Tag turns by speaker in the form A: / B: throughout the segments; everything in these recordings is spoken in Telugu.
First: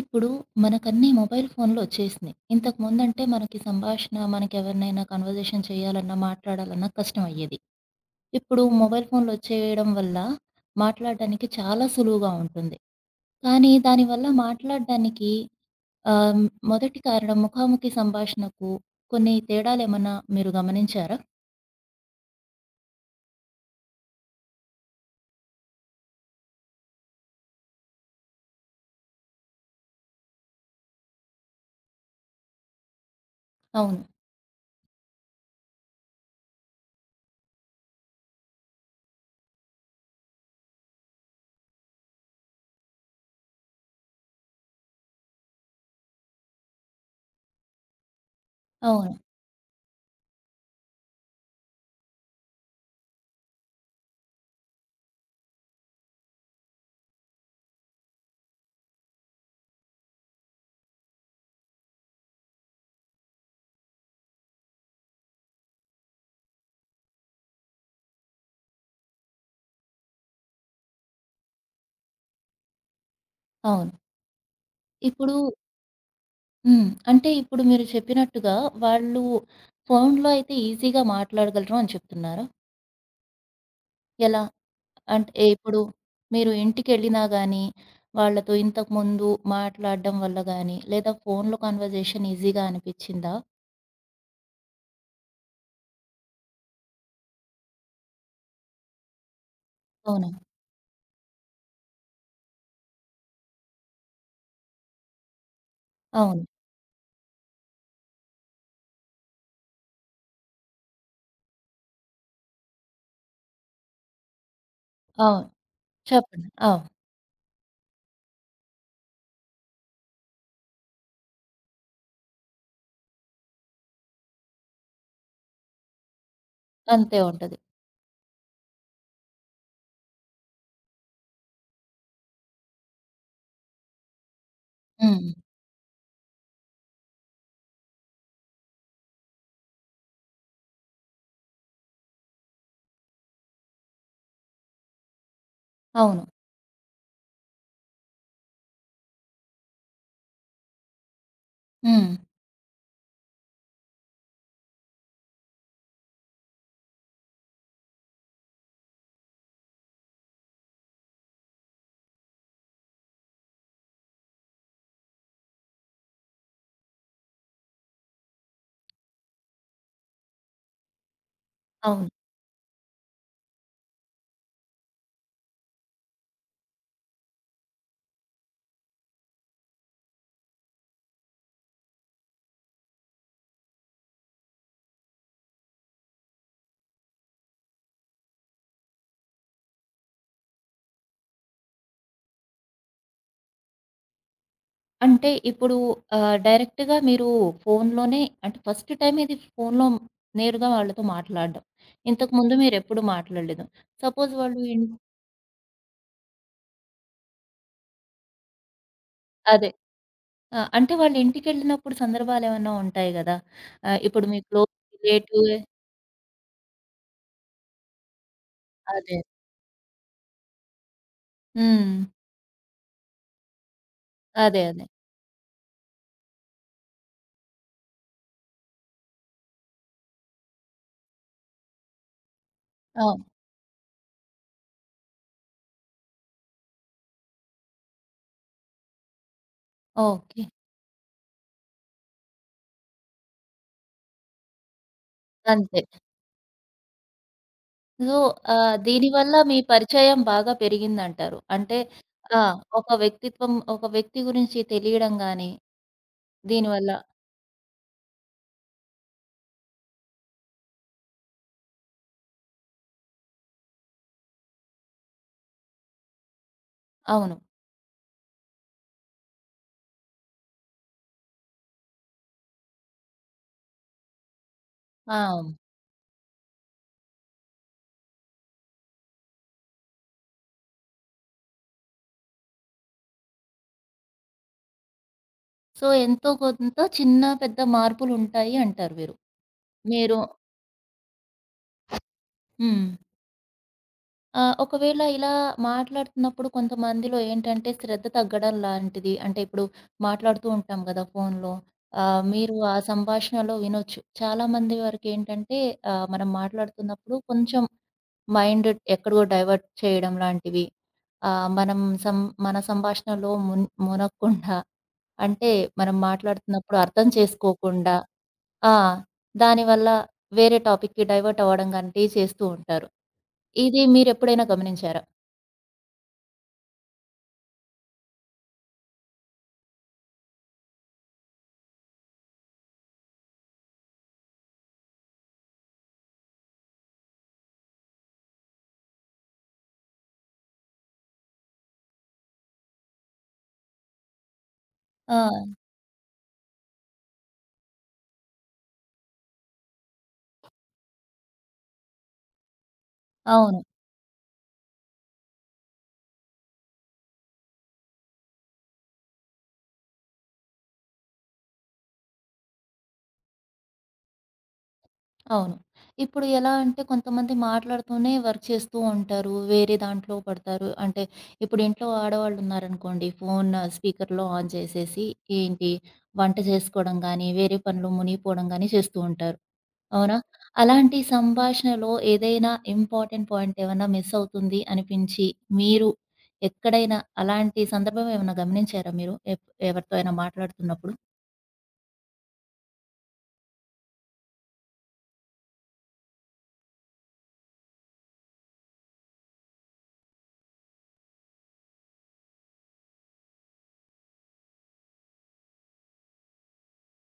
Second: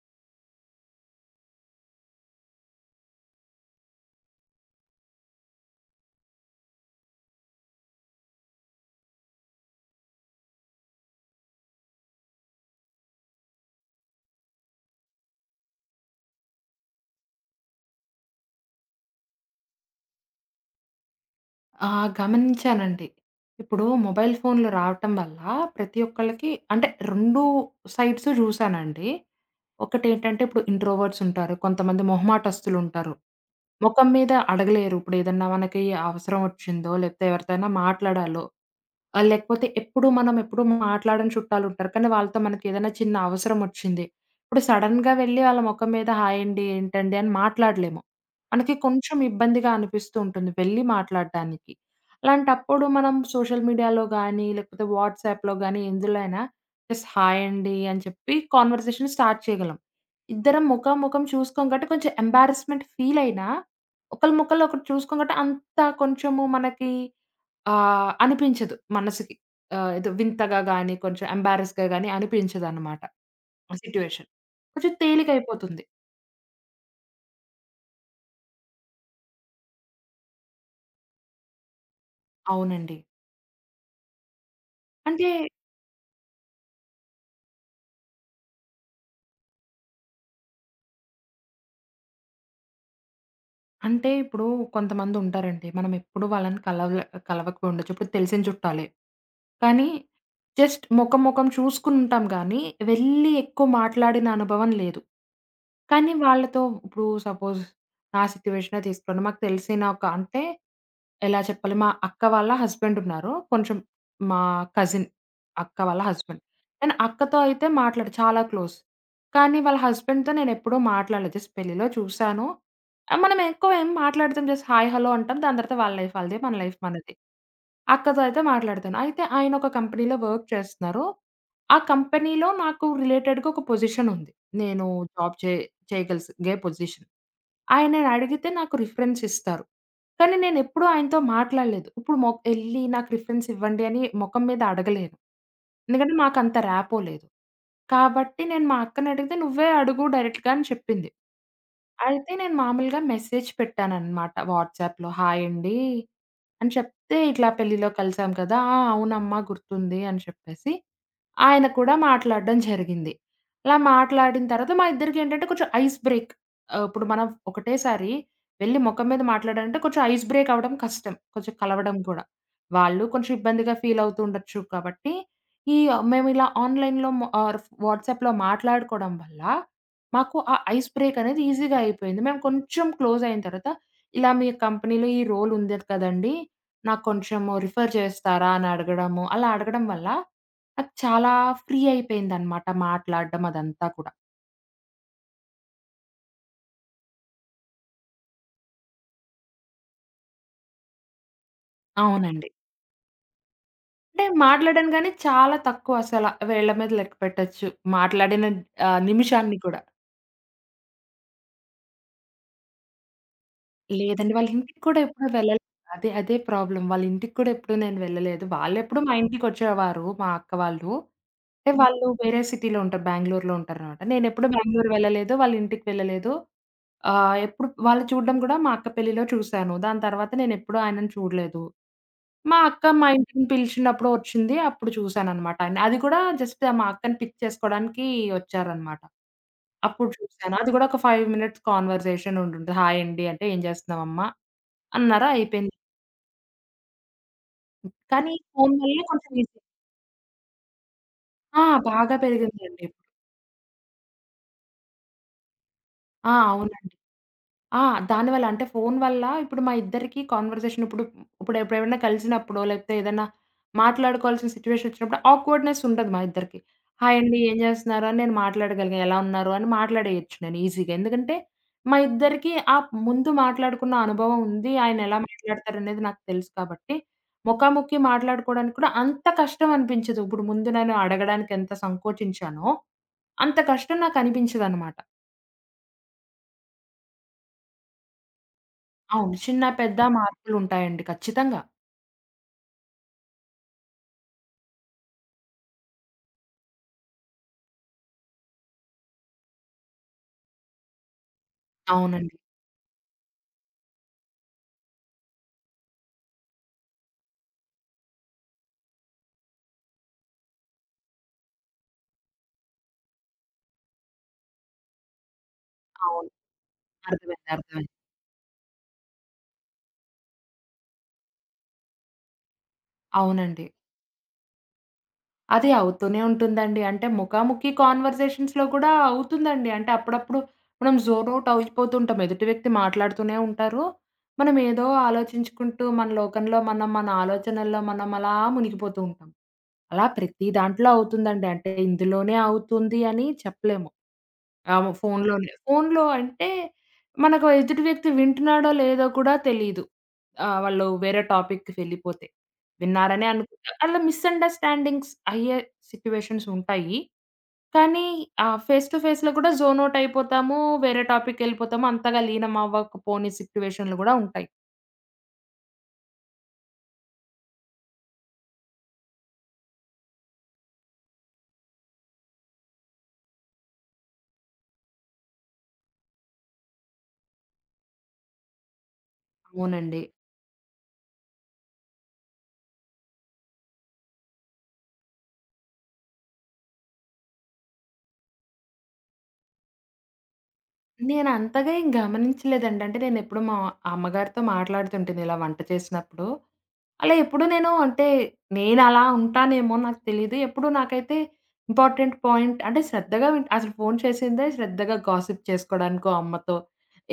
A: ఇప్పుడు మనకన్నీ మొబైల్ ఫోన్‌లో వచ్చేసినాయి. ఇంతకుముందంటే మనకి సంభాషణ, మనకెవరినైనా కన్వర్జేషన్ చేయాలన్నా, మాట్లాడాలన్నా కష్టమయ్యేది. ఇప్పుడు మొబైల్ ఫోన్‌లో వచ్చేయడం వల్ల మాట్లాడడానికి చాలా సులువుగా ఉంటుంది. కానీ దానివల్ల మాట్లాడడానికి ఆహ్, మొదటి కారణం ముఖాముఖి సంభాషణకు కొన్ని తేడాలేమన్నా మీరు గమనించారా?
B: ఆ! గమనించానండి. ఇప్పుడు మొబైల్ ఫోన్‌లు రావటం వల్ల ప్రతి ఒక్కళ్ళకి అంటే 2 సైడ్స్ చూసానండి. ఒకటేంటంటే ఇప్పుడు ఇంట్రోవర్ట్స్ ఉంటారు. కొంతమంది మొహమాటస్తులుంటారు.
A: అవును.
B: మొఖం మీద అడగలేరు. ఇప్పుడేదన్నా మనకి అవసరం వచ్చిందో, లేకపోతే ఎవరితోనైనా మాట్లాడాలో, లేకపోతే ఎప్పుడు మనం మాట్లాడని చుట్టాలుంటారు. కానీ వాళ్ళతో మనకేదైనా చిన్న అవసరం వచ్చింది. ఇప్పుడు సడెన్‌గా వెళ్లి వాళ్ళ మొఖం మీద హాయ్ అండి, ఏంటండి అని మాట్లాడలేము. మనకి
A: అవును.
B: కొంచెం ఇబ్బందిగా అనిపిస్తూ ఉంటుంది వెళ్లి మాట్లాడటానికి. అలాంటప్పుడు మనం సోషల్ మీడియాలో గానీ, లేకపోతే వాట్సాప్‌లో గానీ, ఎందులో అయినా జస్ట్ హాయ్ అండి అని చెప్పి కాన్వర్సేషన్ స్టార్ట్ చేయగలం. ఇద్దరం ముఖాముఖం చూసుకోం కాబట్టి కొంచెం ఎంబారస్మెంట్ ఫీల్ అయినా ఒకళ్ళ ముఖాలు ఒకటి చూసుకోబట్టి అంత కొంచెము మనకి అనిపించదు మనసుకి. ఏదో వింతగా గాని, కొంచెం ఎంబారస్‌గా గాని అనిపించదనమాట
A: అవును.
B: సిట్యుయేషన్. కొంచెం
A: ఇప్పుడు
B: తేలికైపోతుంది.
A: అంటే ఇప్పుడు మీరు చెప్పినట్టుగా వాళ్ళు ఫోన్‌లో అయితే ఈజీగా మాట్లాడగలరు అని చెప్తున్నారా?
B: అవునండి.
A: ఎలా?
B: అంటే
A: అంటే ఇప్పుడు మీరు ఇంటికెళ్ళినా గానీ, వాళ్ళతో ఇంతకుముందు మాట్లాడడం వల్ల గానీ, లేదా ఫోన్‌లో కన్వర్జేషన్ ఈజీగా అనిపిచ్చిందా?
B: అంటే ఇప్పుడు కొంతమందుంటారండి. మనం ఎప్పుడు వాళ్ళని కలవక ఉండొచ్చు. ఇప్పుడు తెలిసిన చుట్టాలే. కానీ
A: అవునా?
B: జస్ట్ మొఖం, మొఖం చూసుకుంటాం గానీ, వెళ్లి ఎక్కువ మాట్లాడిన అనుభవం లేదు. కానీ
A: అవును.
B: వాళ్ళతో ఇప్పుడు సపోజ్ నా సిట్యుయేషనే తీసుకోండి. మాకు తెలిసిన ఒక అంటే ఎలా చెప్పాలి? మా అక్క వాళ్ళ హస్బెండ్ ఉన్నారు. కొంచెం మా కజిన్
A: అవును.
B: అక్క వాళ్ళ హస్బెండ్.
A: చెప్పండి. అవును.
B: నేను అక్కతో అయితే మాట్లాడ చాలా క్లోజ్. కానీ వాళ్ళ హస్బెండ్‌తో నేనెప్పుడూ మాట్లాడలేదు. జస్ట్ పెళ్లిలో చూసాను. ఆ! మనం ఎక్కువ ఏం మాట్లాడతాం. జస్ట్ హాయ్, హలో అంటాం. దాని తర్వాత వాళ్ళ లైఫ్ వాళ్ళది. మన లైఫ్ మనది.
A: అంతే ఉంటది.
B: అక్కతో అయితే మాట్లాడతాను. అయితే ఆయన ఒక కంపెనీలో వర్క్ చేస్తున్నారు. ఆ కంపెనీలో నాకు రిలేటెడ్‌గా ఒక పొజిషన్ ఉంది. నేను
A: హ్మ్.
B: జాబ్ చే చేయగలిగే పొజిషన్. ఆయనని అడిగితే నాకు రిఫరెన్స్ ఇస్తారు. కానీ నేనెప్పుడూ ఆయనతో మాట్లాడలేదు. ఇప్పుడు ఎళ్లి నాకు రిఫరెన్స్ ఇవ్వండి అని మొఖం మీద అడగలేను. ఎందుకంటే
A: అవును.
B: మాకంత ర్యాపో లేదు. కాబట్టి నేను మా అక్కనడిగితే "నువ్వే అడుగు డైరెక్ట్‌గా" అని చెప్పింది.
A: హ్మ్.
B: అయితే నేను మామూలుగా మెసేజ్ పెట్టాననమాట వాట్సాప్‌లో. "హాయ్ అండి" అని చెప్తే, "ఇట్లా పెళ్లిలో కలిసాం కదా!" "ఆ! అవునమ్మా గుర్తుంది" అని చెప్పేసి, ఆయన కూడా మాట్లాడడం జరిగింది. అలా మాట్లాడిన తర్వాత మా ఇద్దరికేంటంటే కొంచెం ఐస్ బ్రేక్. ఇప్పుడు మనం ఒకటేసారి వెళ్లి మొఖం మీద మాట్లాడారంటే కొంచెం ఐస్ బ్రేక్ అవ్వడం కష్టం. కొంచెం కలవడం
A: అవును.
B: కూడా. వాళ్ళు కొంచెం ఇబ్బందిగా ఫీల్ అవుతూ ఉండొచ్చు కాబట్టి, ఈ మేమిలా ఆన్‌లైన్‌లో మ ఆర్ వాట్సాప్‌లో మాట్లాడుకోవడం వల్ల, మాకు ఆ ఐస్ బ్రేక్ అనేది ఈజీగా అయిపోయింది. మేము కొంచెం క్లోజ్ అయిన తర్వాత, ఇలా మీ కంపెనీలో ఈ రోల్ ఉంది కదండీ! నాకు కొంచెం రిఫర్ చేస్తారా? అని అడగడము. అలా అడగడం వల్ల నాకు చాలా ఫ్రీ అయిపోయిందనమాట మాట్లాడడం అదంతా కూడా.
A: అంటే ఇప్పుడు డైరెక్ట్‌గా మీరు ఫోన్‌లోనే అంటే ఫస్ట్ టైమ్ ఇది ఫోన్‌లో నేరుగా వాళ్ళతో మాట్లాడడం.
B: అవునండి.
A: ఇంతకుముందు మీరెప్పుడు మాట్లాడలేదు.
B: అంటే
A: సపోజ్ వాళ్ళు ఇన్
B: మాట్లాడాను గానీ, చాలా తక్కువ అసల. వేళ్ళ మీద లెక్క పెట్టొచ్చు. మాట్లాడిన నిమిషాన్ని
A: అదే.
B: కూడా.
A: ఆ! అంటే వాళ్ళ ఇంటికెళ్ళినప్పుడు సందర్భాలేమన్నా ఉంటాయి గదా! ఇప్పుడు
B: లేదండి.
A: మీ
B: వాళ్ళ
A: క్లోజ్
B: ఇంటికి కూడా ఎప్పుడు
A: రిలేటివే
B: వెళ్ళలేదు. అదే. అదే ప్రాబ్లమ్. వాళ్ళ ఇంటికి కూడా ఎప్పుడు నేను వెళ్ళలేదు. వాళ్ళెప్పుడు మా
A: అదే.
B: ఇంటికొచ్చేవారు మా అక్క వాళ్ళు. అంటే హ్మ్.
A: హ్మ్.
B: వాళ్ళు వేరే సిటీలో ఉంటారు. బెంగుళూరులో ఉంటారనమాట. నేనెప్పుడు హ్మ్.
A: అదే. అదే.
B: బెంగుళూరు వెళ్ళలేదు. వాళ్ళ ఇంటికి వెళ్ళలేదు. ఎప్పుడు వాళ్ళు చూడడం కూడా మా అక్క పెళ్లిలో చూసాను. దాని తర్వాత నేనెప్పుడూ ఆయనను చూడలేదు. మా అక్క మా
A: అవును.
B: ఇంటికి పిలిచినప్పుడు వచ్చింది. అప్పుడు చూసాననమాట ఆయన్ని. అది కూడా జస్ట్ మా అక్కని పిక్ చేసుకోవడానికి వచ్చారనమాట. అప్పుడు
A: ఓకే.
B: చూసాను. అది కూడా ఒక 5 మినిట్స్ కాన్వర్సేషన్ ఉండుంటది. హాయ్ అండి అంటే, "ఏం చేస్తున్నావమ్మా?" అన్నారు. అయిపోయింది.
A: అంతే. సో,
B: కానీ ఫోను వల్లే కొంచెం
A: దీనివల్ల మీ
B: ఈజీ.
A: పరిచయం బాగా పెరిగిందంటారు.
B: ఆ!
A: అంటే
B: బాగా
A: ఆ!
B: పెరిగిందండి.
A: ఒక వ్యక్తిత్వం ఒక వ్యక్తి గురించి తెలియడం గాని,
B: ఆ! అవునండి.
A: దీనివల్ల
B: ఆ! దానివల్ల అంటే ఫోను వల్ల ఇప్పుడు మా ఇద్దరికీ కన్వర్జేషన్ ఇప్పుడు ఇప్పుడు ఎప్పుడేమైనా కలిసినప్పుడో, లేకపోతే ఏదైనా మాట్లాడుకోవాల్సిన సిట్యుయేషన్ వచ్చినప్పుడు ఆక్వర్డ్‌నెస్ ఉండదు మా ఇద్దరికీ. హాయ్
A: అవును.
B: అండి. ఏం చేస్తున్నారు? అని నేను మాట్లాడగలిగా. ఎలా ఉన్నారు? అని మాట్లాడేయొచ్చు నేను ఈజీగా. ఎందుకంటే మా ఇద్దరికీ ఆ ముందు మాట్లాడుకున్న అనుభవం ఉంది. ఆయన
A: ఆ!
B: ఎలా మాట్లాడతారనేది నాకు తెలుసు కాబట్టి, ముఖాముఖి మాట్లాడుకోవడానికి కూడా అంత కష్టం అనిపించదు. ఇప్పుడు ముందు నేను అడగడానికి ఎంత సంకోచించానో, అంత కష్టం నాకు అనిపించదనమాట.
A: సో, ఎంతో కొంత చిన్న పెద్ద మార్పులుంటాయి అంటారు మీరు.
B: అవును. చిన్న, పెద్ద
A: మీరు
B: మార్పులుంటాయండి ఖచ్చితంగా.
A: హ్మ్. ఆ! ఒకవేళ ఇలా మాట్లాడుతున్నప్పుడు కొంతమందిలో ఏంటంటే శ్రద్ధ తగ్గడం లాంటిది. అంటే ఇప్పుడు మాట్లాడుతూ ఉంటాం గదా! ఫోన్‌లో.
B: అవునండి.
A: మీరు ఆ సంభాషణలో వినొచ్చు. చాలామంది వరకేంటంటే మనం మాట్లాడుతున్నప్పుడు కొంచెం మైండ్ ఎక్కడికో డైవర్ట్ చేయడం లాంటివి. మనం సం మన సంభాషణలో మునగకుండా అంటే మనం
B: అవును.
A: మాట్లాడుతున్నప్పుడు అర్థం
B: అర్థమైంది. అర్థమైంది.
A: చేసుకోకుండా ఆ! దానివల్ల వేరే టాపిక్‌కి డైవర్ట్ అవ్వడం లాంటివి చేస్తూ ఉంటారు.
B: అవునండి.
A: ఇది మీరెప్పుడైనా గమనించారా?
B: అది అవుతూనే ఉంటుందండి. అంటే ముఖాముఖి కాన్వర్సేషన్స్‌లో కూడా అవుతుందండి. అంటే అప్పుడప్పుడు మనం జోన్ ఔట్ అయిపోతుంటాం. ఎదుటి వ్యక్తి మాట్లాడుతూనే ఉంటారు. మనం ఏదో ఆలోచించుకుంటూ మన లోకంలో మనం, మన ఆలోచనల్లో మనం అలా మునిగిపోతూ ఉంటాం. అలా ప్రతి దాంట్లో అవుతుందండి. అంటే ఇందులోనే అవుతుంది అని చెప్పలేము. అవును.
A: ఆ!
B: ఫోనులోనే. ఫోనులో అంటే మనకు ఎదుటి వ్యక్తి వింటున్నాడో లేదో కూడా తెలీదు. వాళ్ళు వేరే టాపిక్‌కి వెళ్ళిపోతే. విన్నారనే
A: అవును.
B: అనుకుంటా. అలా మిస్‌అండర్‌స్టాండింగ్స్ అయ్యే సిట్యుయేషన్స్ ఉంటాయి. కానీ ఫేస్ టు ఫేస్‌లో కూడా జోన్ ఔట్ అయిపోతాము. వేరే టాపిక్‌కెళ్ళిపోతాము. అంతగా లీనం అవ్వకపోని సిట్యుయేషన్‌లు గూడా ఉంటాయి.
A: అవును. ఇప్పుడు ఎలా అంటే కొంతమంది మాట్లాడుతూనే వర్క్ చేస్తూ ఉంటారు. వేరే దాంట్లో పడతారు. అంటే ఇప్పుడు ఇంట్లో ఆడవాళ్ళున్నారనుకోండి ఫోన్ స్పీకర్‌లో ఆన్ చేసేసి ఏంటి వంట చేసుకోవడం గానీ, వేరే పనిలో మునిగిపోవడం గానీ చేస్తూ ఉంటారు.
B: అవునండి.
A: అవునా? అలాంటి సంభాషణలో ఏదైనా ఇంపార్టెంట్ పాయింట్ ఏమన్నా మిస్ అవుతుంది అనిపించి, మీరు ఎక్కడైనా అలాంటి సందర్భం ఏమన్నా గమనించారా మీరు? ఎవరితో అయినా మాట్లాడుతున్నప్పుడు?
B: నేనంతగా ఏం గమనించలేదండి. అంటే నేనెప్పుడు మా అమ్మగారితో మాట్లాడుతుంటేను ఇలా వంట చేసినప్పుడు. అలా ఎప్పుడు నేను అంటే నేనలా ఉంటానేమో నాకు తెలీదు. ఎప్పుడు నాకైతే ఇంపార్టెంట్ పాయింట్ అంటే శ్రద్ధగా అసలు ఫోన్ చేసిందే శ్రద్ధగా గాసిప్ చేసుకోడానికో, అమ్మతో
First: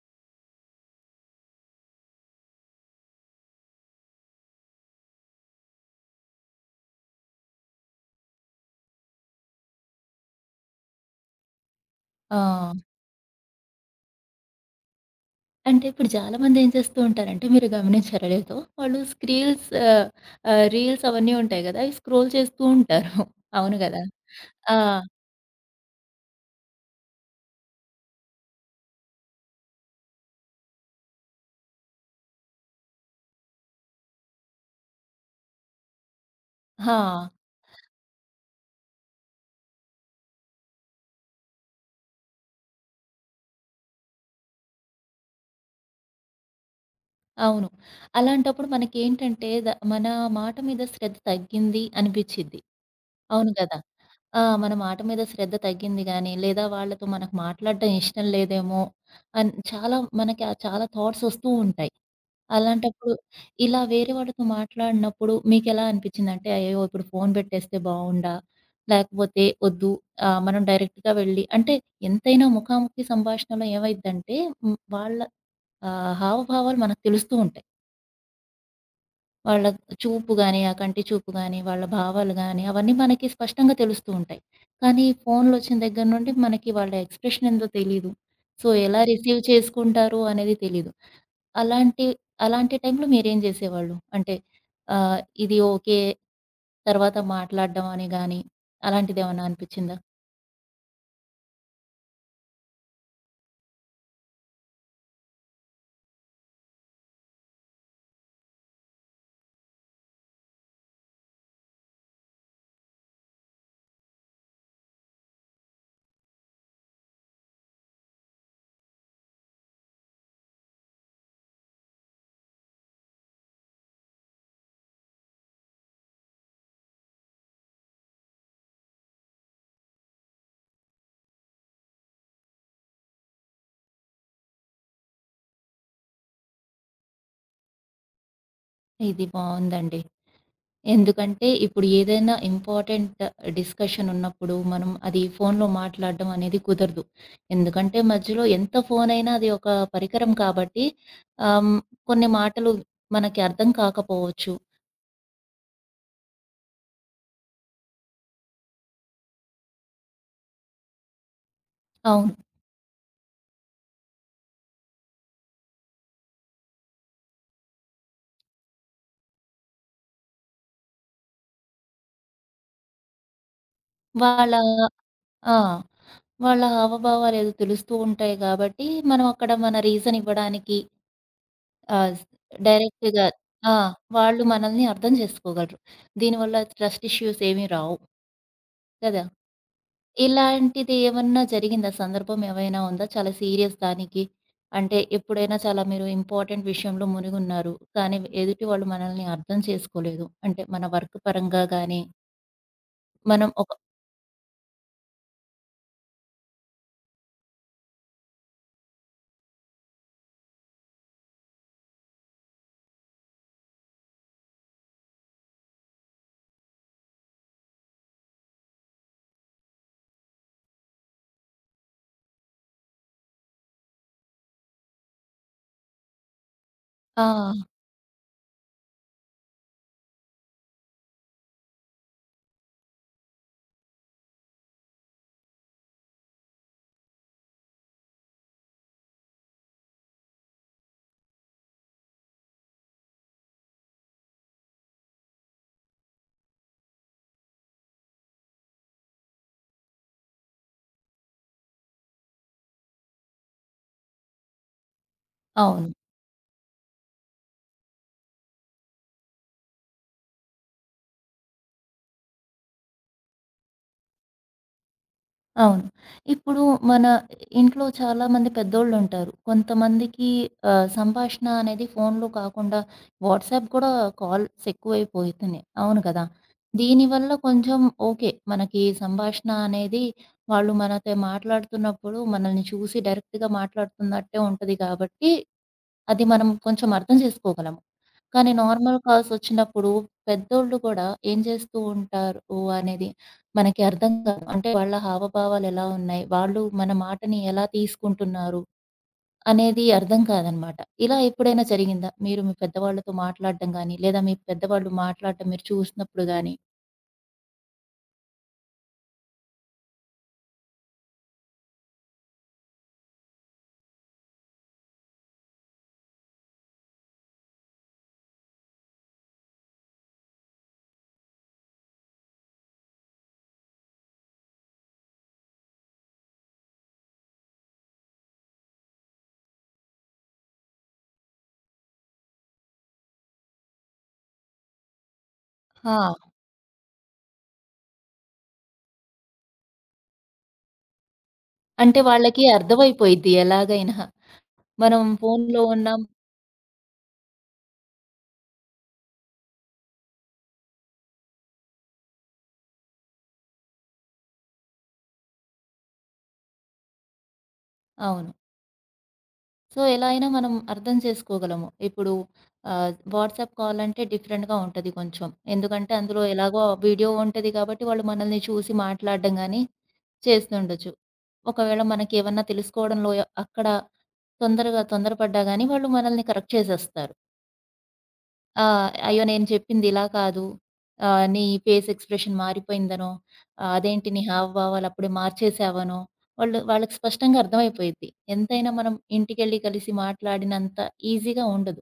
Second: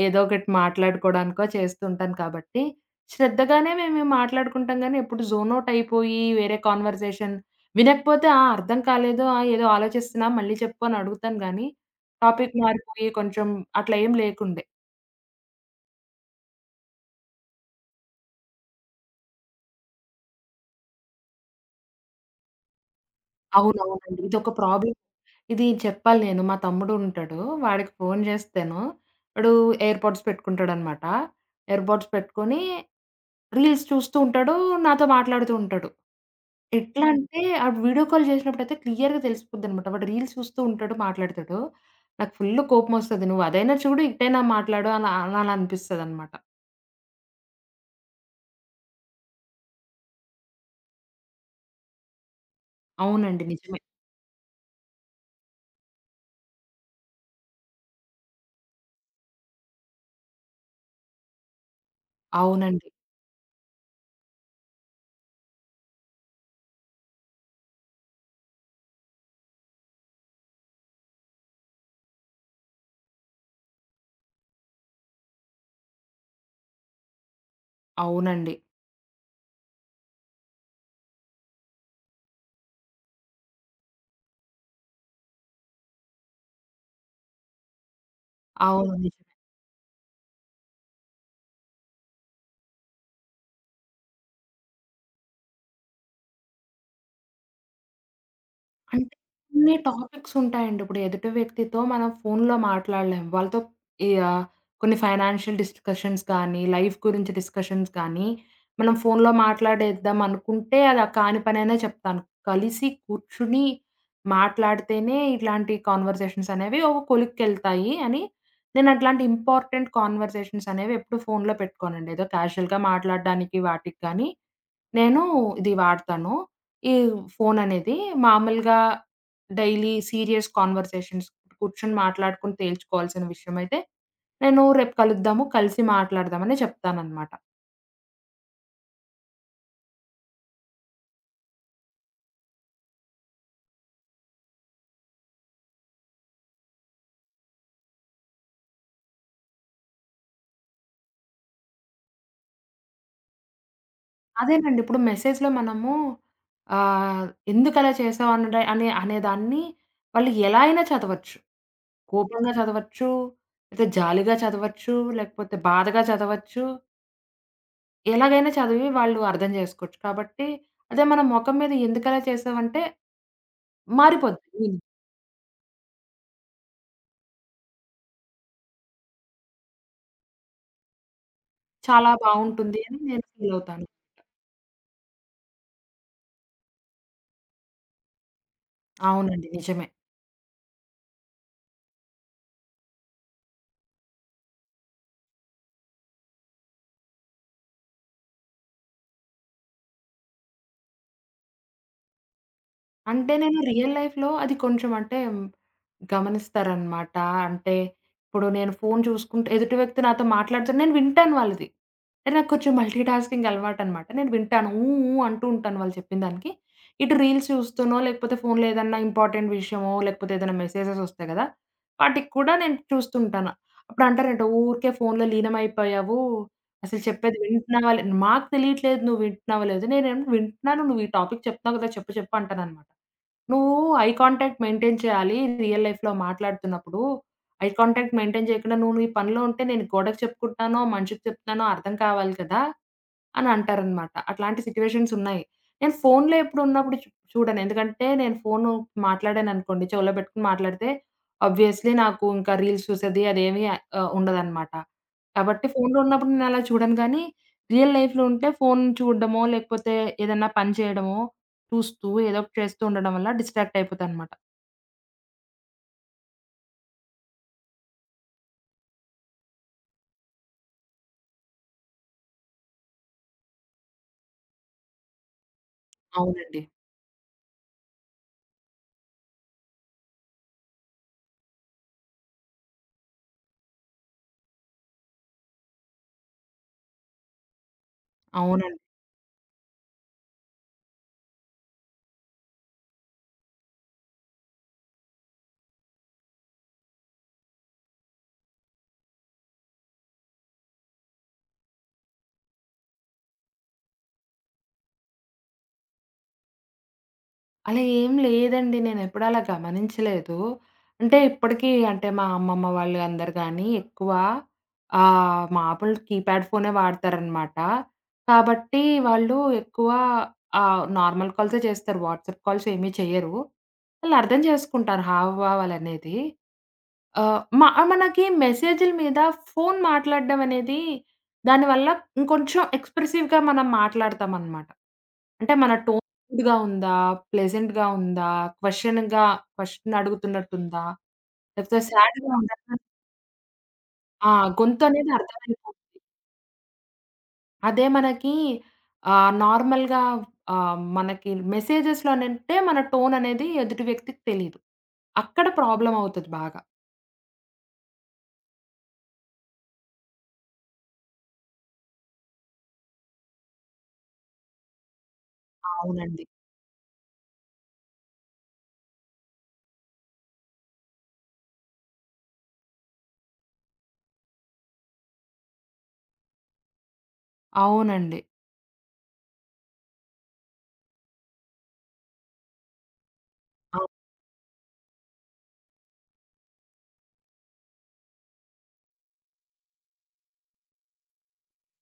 B: ఏదో ఒకటి మాట్లాడుకోడానికో చేస్తుంటాను కాబట్టి, శ్రద్ధగానే మేము మాట్లాడుకుంటాం గానీ, ఎప్పుడు జోన్ ఔట్ అయిపోయి వేరే కాన్వర్సేషన్ వినకపోతే, ఆ! అర్థం కాలేదు. ఆ! ఏదో ఆలోచిస్తున్నా మళ్ళీ చెప్పు అని అడుగుతాను గానీ టాపిక్
A: ఆ!
B: మారిపోయి కొంచెం అట్లా ఏం లేకుండే.
A: అంటే ఇప్పుడు చాలామంది ఏం చేస్తూ ఉంటారంటే, మీరు గమనించారో లేదో, వాళ్ళు రీల్స్ అవన్నీ ఉంటాయి గదా! అవి స్క్రోల్ చేస్తూ ఉంటారు. అవును గదా!
B: అవునవునండి. ఇదొక
A: ఆ!
B: ప్రాబ్లమ్. ఇది చెప్పాలి నేను. మా తమ్ముడు ఉంటాడు. వాడికి ఫోను జేస్తేను వాడు ఎయిర్ పోడ్స్ పెట్టుకుంటాడనమాట. ఎయిర్ పోడ్స్ పెట్టుకొని రీల్స్ చూస్తూ ఉంటాడు. నాతో మాట్లాడుతూ ఉంటాడు. ఎట్లా
A: ఆ!
B: అంటే ఆడు వీడియో కాల్ జేసినప్పుడైతే క్లియర్‌గా తెలిసిపోద్దనమాట. వాడు రీల్స్ చూస్తూ ఉంటాడు, మాట్లాడతాడు. నాకు ఫుల్లు కోపమొస్తది. నువ్వు అదైనా చూడు, ఇటైనా మాట్లాడు అలా అలా అనిపిస్తదనమాట.
A: అవును. అలాంటప్పుడు మనకేంటంటే, మన మాట మీద శ్రద్ధ తగ్గింది అనిపిచ్చిద్ది.
B: అవునండి.
A: అవును గదా!
B: నిజమే.
A: ఆ! మన మాట మీద శ్రద్ధ తగ్గింది గానీ, లేదా వాళ్ళతో మనకు మాట్లాడడం ఇష్టం లేదేమో అని చాలా మనకి చాలా థాట్స్ వస్తూ ఉంటాయి.
B: అవునండి.
A: అలాంటప్పుడు ఇలా వేరే వాళ్ళతో మాట్లాడినప్పుడు మీకెలా అనిపిచ్చిందంటే, అయ్యో! ఇప్పుడు ఫోన్ పెట్టేస్తే బావుండా? లేకపోతే వద్దు మనం డైరెక్ట్‌గా వెళ్ళి అంటే ఎంతైనా ముఖాముఖి సంభాషణలో ఏమైద్దంటే, వాళ్ళ హావభావాలు మనకు తెలుస్తూ ఉంటాయి.
B: అవునండి.
A: వాళ్ళ చూపు గాని, ఆ కంటి చూపు గాని, వాళ్ళ భావాలు గాని, అవన్నీ మనకి స్పష్టంగా తెలుస్తూ ఉంటాయి. కానీ ఫోన్‌లొచ్చిన దగ్గర నుండి మనకి వాళ్ళ ఎక్స్‌ప్రెషన్ ఏందో తెలీదు. సో,
B: అవును.
A: ఎలా
B: నిజమే.
A: రిసీవ్ చేసుకుంటారు అనేది తెలీదు. అలాంటి అలాంటి టైంలో మీరేం జేసేవాళ్ళు? అంటే ఆహ్, ఇది ఓకే. తర్వాత మాట్లాడడం అని గాని
B: అంటే
A: అలాంటిదేమన్నా
B: కొన్ని
A: అనిపిచ్చిందా?
B: టాపిక్స్ ఉంటాయండి. ఇప్పుడు ఎదుటి వ్యక్తితో మనం ఫోన్‌లో మాట్లాడలేం. వాళ్ళతో ఈ కొన్ని ఫైనాన్షియల్ డిస్కషన్స్ కానీ, లైఫ్ గురించి డిస్కషన్స్ కానీ, మనం ఫోన్‌లో మాట్లాడేద్దాం అనుకుంటే అది ఆ కాని పననే చెప్తాను. కలిసి కూర్చుని మాట్లాడితేనే ఇట్లాంటి కాన్వర్జేషన్స్ అనేవి ఒక కొలిక్కెళ్తాయి అని నేను అట్లాంటి ఇంపార్టెంట్ కాన్వర్జేషన్స్ అనేవి ఎప్పుడు ఫోన్‌లో పెట్టుకోనండి. ఏదో క్యాజుయల్‌గా మాట్లాడడానికి వాటికి గాని నేను ఇది వాడతాను. ఈ ఫోననేది మామూలుగా డైలీ సీరియస్ కాన్వర్సేషన్స్ కూర్చొని మాట్లాడుకొని తేల్చుకోవాల్సిన విషయమైతే, నేను రేపు కలుద్దాము, కలిసి మాట్లాడదామని చెప్తాననమాట.
A: ఇది బావుందండి. ఎందుకంటే, ఇప్పుడు ఏదైనా ఇంపార్టెంట్ డిస్కషన్ ఉన్నప్పుడు మనం అది ఫోన్‌లో మాట్లాడడం అనేది కుదరదు. ఎందుకంటే, మధ్యలో ఎంత ఫోనైనా అది ఒక పరికరం కాబట్టి ఆహ్, హ్మ్, కొన్ని మాటలు మనకి అర్థం కాకపోవచ్చు.
B: అదేనండి ఇప్పుడు మెసేజ్‌లో మనము ఆహ్, ఎందుకలా చేసావు అనడా అనే అనేదాన్ని వాళ్ళు ఎలా అయినా చదవచ్చు.
A: అవును.
B: కోపంగా చదవచ్చు, లేతే జాలిగా చదవచ్చు, లేకపోతే బాధగా చదవచ్చు. ఎలాగైనా చదివి వాళ్ళు అర్థం జేసుకోవచ్చు. కాబట్టి అదే మన మొఖం మీద ఎందుకలా చేసావంటే
A: వాళ్ళ
B: మారిపోద్ది.
A: ఆ! వాళ్ళ హావభావాలేదో తెలుస్తూ ఉంటాయి కాబట్టి, మనం అక్కడ మన రీజన్ ఇవ్వడానికి
B: చాలా
A: ఆహ్, స్
B: బావుంటుంది అని
A: డైరెక్ట్‌గా
B: నేను ఫీల్
A: ఆ!
B: అవుతాను.
A: వాళ్ళు మనల్ని అర్థం చేసుకోగలరు. దీనివల్ల ట్రస్ట్ ఇష్యూస్ ఏమీ రావు. కదా!
B: అవునండి. నిజమే.
A: ఇలాంటిది ఏమన్నా జరిగిందా? సందర్భం ఏమైనా ఉందా? చాలా సీరియస్ దానికి. అంటే ఎప్పుడైనా చాలా మీరు ఇంపార్టెంట్ విషయంలో మునిగున్నారు. కానీ ఎదుటి వాళ్ళు మనల్ని అర్థం చేసుకోలేదు. అంటే మన వర్క్ పరంగా గాని,
B: అంటే
A: మనం
B: నేను
A: ఒక
B: రియల్ లైఫ్‌లో అది కొంచెం అంటే గమనిస్తారనమాట. అంటే ఇప్పుడు నేను ఫోను చూసుకుంటూ ఎదుటి వ్యక్తి నాతో మాట్లాడుతున్న నేను వింటాను వాళ్ళది. అంటే నాకు కొంచెం మల్టీ టాస్కింగ్ అలవాటనమాట. నేను వింటాను. ఊ ఊ అంటూ ఉంటాను వాళ్ళు చెప్పిన దానికి. ఇటు రీల్స్ చూస్తూనో, లేకపోతే ఫోనులో ఏదన్నా ఇంపార్టెంట్ విషయమో, లేకపోతే ఏదైనా మెసేజెస్ వస్తాయి గదా! వాటికి కూడా నేను చూస్తుంటాను. అప్పుడు అంటారేంట, "ఊరికే ఫోనులో లీనమైపోయావు" అసలు
A: ఆ!
B: చెప్పేది వింటున్నావా లే మాకు తెలియట్లేదు నువ్వు వింటున్నావో లేదో. నేనేమో వింటున్నాను. నువ్వు ఈ టాపిక్ చెప్తున్నావు కదా! చెప్పు చెప్పు అంటాననమాట. నువ్వు ఐ కాంటాక్ట్ మెయింటైన్ చేయాలి. రియల్ లైఫ్‌లో మాట్లాడుతున్నప్పుడు ఐ కాంటాక్ట్ మెయింటైన్ చేయకుండా నువ్వు నీ పనిలో ఉంటే నేను గోడకి చెప్పుకుంటున్నానో, మనిషికి చెప్తున్నానో అర్థం కావాలి కదా! అని అంటారనమాట. అట్లాంటి సిట్యుయేషన్స్ ఉన్నాయి. నేను ఫోన్‌లో ఎప్పుడు ఉన్నప్పుడు చూడను. ఎందుకంటే నేను ఫోను మాట్లాడాననుకోండి, చెవులో పెట్టుకొని మాట్లాడితే ఆబ్వియస్లీ నాకు ఇంకా రీల్స్ చూసేది అదేమీ ఉండదనమాట. కాబట్టి
A: అవును.
B: ఫోన్‌లో ఉన్నప్పుడు నేనలా చూడను గానీ, రియల్ లైఫ్‌లో ఉంటే ఫోన్ చూడడమో, లేకపోతే ఏదన్నా పని చేయడమో చూస్తూ ఏదో ఒకటి చేస్తూ ఉండడం వల్ల డిస్ట్రాక్ట్ అయిపోతానన్నమాట.
A: అవును. ఇప్పుడు మన ఇంట్లో చాలామంది పెద్దోళ్ళుంటారు. కొంతమందికి సంభాషణ అనేది ఫోన్‌లో కాకుండా వాట్సాప్ కూడా కాల్స్ ఎక్కువైపోతున్నాయి. అవును కదా!
B: అవునండి.
A: దీనివల్ల కొంచెం ఓకే. మనకి సంభాషణ అనేది వాళ్ళు మనతో మాట్లాడుతున్నప్పుడు మనల్ని చూసి డైరెక్ట్‌గా మాట్లాడుతున్నట్టే ఉంటది కాబట్టి, అది మనం కొంచెం అర్థం చేసుకోగలము. కానీ
B: అవునండి.
A: నార్మల్ కాల్స్ వచ్చినప్పుడు పెద్దోళ్ళు కూడా ఏం చేస్తూ ఉంటారు అనేది మనకి అర్థం కాదు. అంటే వాళ్ళ హావభావాలెలా ఉన్నాయి? వాళ్ళు మన మాటని ఎలా తీసుకుంటున్నారు? అనేది అర్థం కాదనమాట. ఇలా ఎప్పుడైనా జరిగిందా? మీరు మీ పెద్దవాళ్ళతో మాట్లాడడం గాని, లేదా మీ పెద్దవాళ్ళు మాట్లాడడం మీరు చూసినప్పుడు గాని?
B: అలా ఏం లేదండి. నేనెప్పుడు అలా గమనించలేదు. అంటే ఇప్పటికి అంటే మా అమ్మమ్మ వాళ్ళు అందరూ గానీ ఎక్కువ మామూలు కీప్యాడ్ ఫోనే వాడతారనమాట. కాబట్టి వాళ్ళు ఎక్కువ నార్మల్ కాల్సే చేస్తారు. వాట్సాప్ కాల్స్ ఏమీ చెయ్యరు. వాళ్ళు అర్థం చేసుకుంటారు హావభావాలనేది. ఆహ్, మ మనకి మెసేజుల మీద ఫోను మాట్లాడడం అనేది దానివల్ల ఇంకొంచెం ఎక్స్‌ప్రెసివ్‌గా మనం మాట్లాడతామనమాట. అంటే మన
A: ఆ!
B: టోన్ ఫుడ్‌గా ఉందా? ప్లెజెంట్‌గా ఉందా? క్వెషన్‌గా క్వెషన్ అడుగుతున్నట్టుందా? లేకపోతే
A: అంటే
B: సాడ్‌గా
A: వాళ్ళకి
B: ఉందా?
A: అర్థమైపోయిద్ది ఎలాగైనా.
B: ఆ!
A: మనం
B: గొంతనేది
A: ఫోన్‌లో
B: అర్థమైపోతుంది.
A: ఉన్నాం
B: అదే మనకి నార్మల్‌గా మనకి మెసేజెస్‌లోనంటే మన టోననేది ఎదుటి వ్యక్తికి తెలీదు. అక్కడ ప్రాబ్లమ్ అవుతది బాగా.
A: అవును. సో, ఎలా అయినా మనం అర్థం చేసుకోగలము. ఇప్పుడు వాట్సాప్ కాల్ అంటే డిఫరెంట్‌గా ఉంటది కొంచెం. ఎందుకంటే అందులో
B: అవునండి.
A: ఎలాగో వీడియో ఉంటది కాబట్టి, వాళ్ళు మనల్ని చూసి మాట్లాడడం గాని చేస్తుండొచ్చు. ఒకవేళ మనకేమన్నా తెలుసుకోవడంలో అక్కడ తొందరగా తొందరపడ్డా గాని వాళ్ళు మనల్ని కరెక్ట్ చేసేస్తారు.
B: అవునండి.
A: అయ్యో! నేను చెప్పింది ఇలా కాదు. నీ ఫేస్ ఎక్స్‌ప్రెషన్ మారిపోయిందనో, అదేంటి నీ హావభావాలు అప్పుడే మార్చేసావనో, వాళ్ళు వాళ్ళకి స్పష్టంగా అర్థమైపోయిద్ది. ఎంతైనా మనం ఇంటికెళ్ళి కలిసి మాట్లాడినంత ఈజీగా ఉండదు.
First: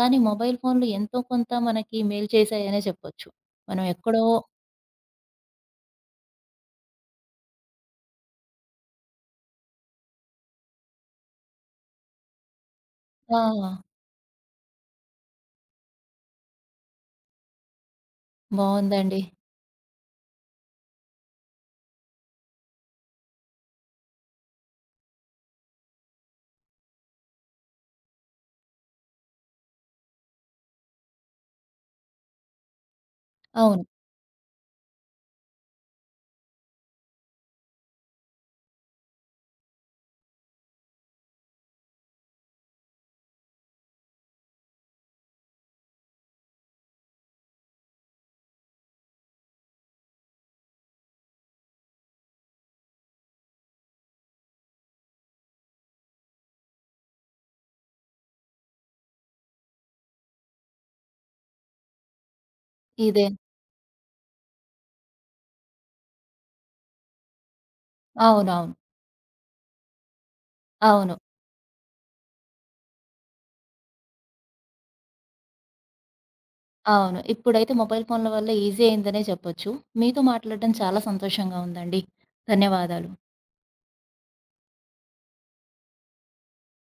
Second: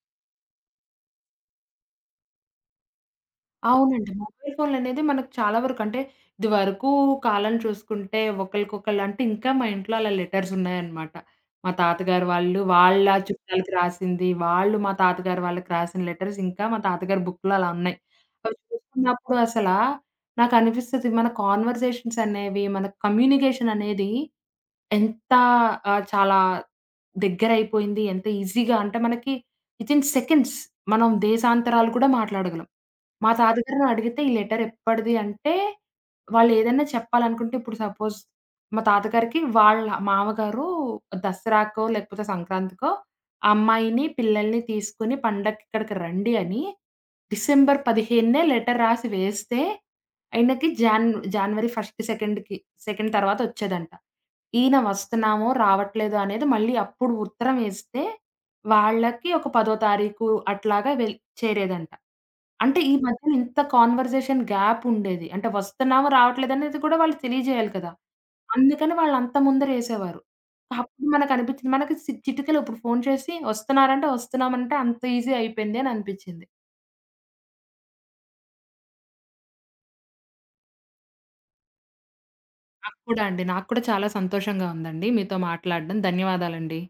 A: కానీ మొబైల్ ఫోన్‌లు ఎంతో కొంత మనకి మేలు చేశాయనే చెప్పొచ్చు. మనం
B: అవునండి.
A: ఎక్కడో
B: మొబైల్ ఫోన్‌లనేది మనకు చాలా వరకు అంటే, ఇదివరకు కాలం చూసుకుంటే ఒకళ్ళకొకళ్ళు అంటే ఇంకా మా ఇంట్లో అలా లెటర్స్ ఉన్నాయన్నమాట. మా తాతగారు వాళ్ళు, వాళ్ళ చుట్టాలకి
A: ఆ!
B: రాసింది, వాళ్ళు మా తాతగారు వాళ్ళకి రాసిన లెటర్స్ ఇంకా మా తాతగారి బుక్‌లో అలా ఉన్నాయి. అవి
A: బావుందండి.
B: చూసుకున్నప్పుడు అసలా నాకనిపిస్తది మన కాన్వర్సేషన్స్ అనేవి, మన కమ్యూనికేషన్ అనేది ఎంత చాలా దగ్గరైపోయింది. ఎంత ఈజీగా అంటే మనకి వితిన్ సెకండ్స్ మనం దేశాంతరాలు కూడా మాట్లాడగలం. మా
A: అవును.
B: తాతగారిని అడిగితే ఈ లెటర్ ఎప్పటిది అంటే, వాళ్ళేదైనా చెప్పాలనుకుంటే ఇప్పుడు సపోజ్ మా తాతగారికి వాళ్ళ మామగారు దసరాకో, లేకపోతే సంక్రాంతికో ఆ అమ్మాయిని, పిల్లల్ని తీసుకొని పండక్కిక్కడికి రండి అని డిసెంబర్ 15 లెటర్ రాసి వేస్తే, ఆయనకి జనవరి 1, 2కి 2 తర్వాత వచ్చేదంట. ఈయన వస్తున్నామో, రావట్లేదో అనేది మళ్ళీ అప్పుడు ఉత్తరం వేస్తే, వాళ్ళకి ఒక 10వ తారీఖు అట్లాగా చేరేదంట. అంటే ఈ
A: ఇదే.
B: మధ్యన ఇంత కాన్వర్జేషన్ గ్యాప్ ఉండేది. అంటే వస్తున్నాము, రావట్లేదు అనేది కూడా వాళ్ళు తెలియజేయాలి కదా!
A: అవునవును. అవును.
B: అందుకని వాళ్ళంత ముందరేసేవారు. అప్పుడు
A: అవును
B: మనకనిపించింది. మనకి చిటికలో ఇప్పుడు ఫోను చేసి వస్తున్నారంటే, వస్తున్నామంటే అంత ఈజీ అయిపోయింది అని అనిపించింది.
A: అవును. ఇప్పుడైతే మొబైల్ ఫోన్ల వల్ల ఈజీ అయిందనే చెప్పొచ్చు. మీతో మాట్లాడడం చాలా సంతోషంగా ఉందండి.
B: నాకు
A: ధన్యవాదాలు.
B: కూడా అండి. నాకు కూడా చాలా సంతోషంగా ఉందండి మీతో మాట్లాడడం. ధన్యవాదాలండి.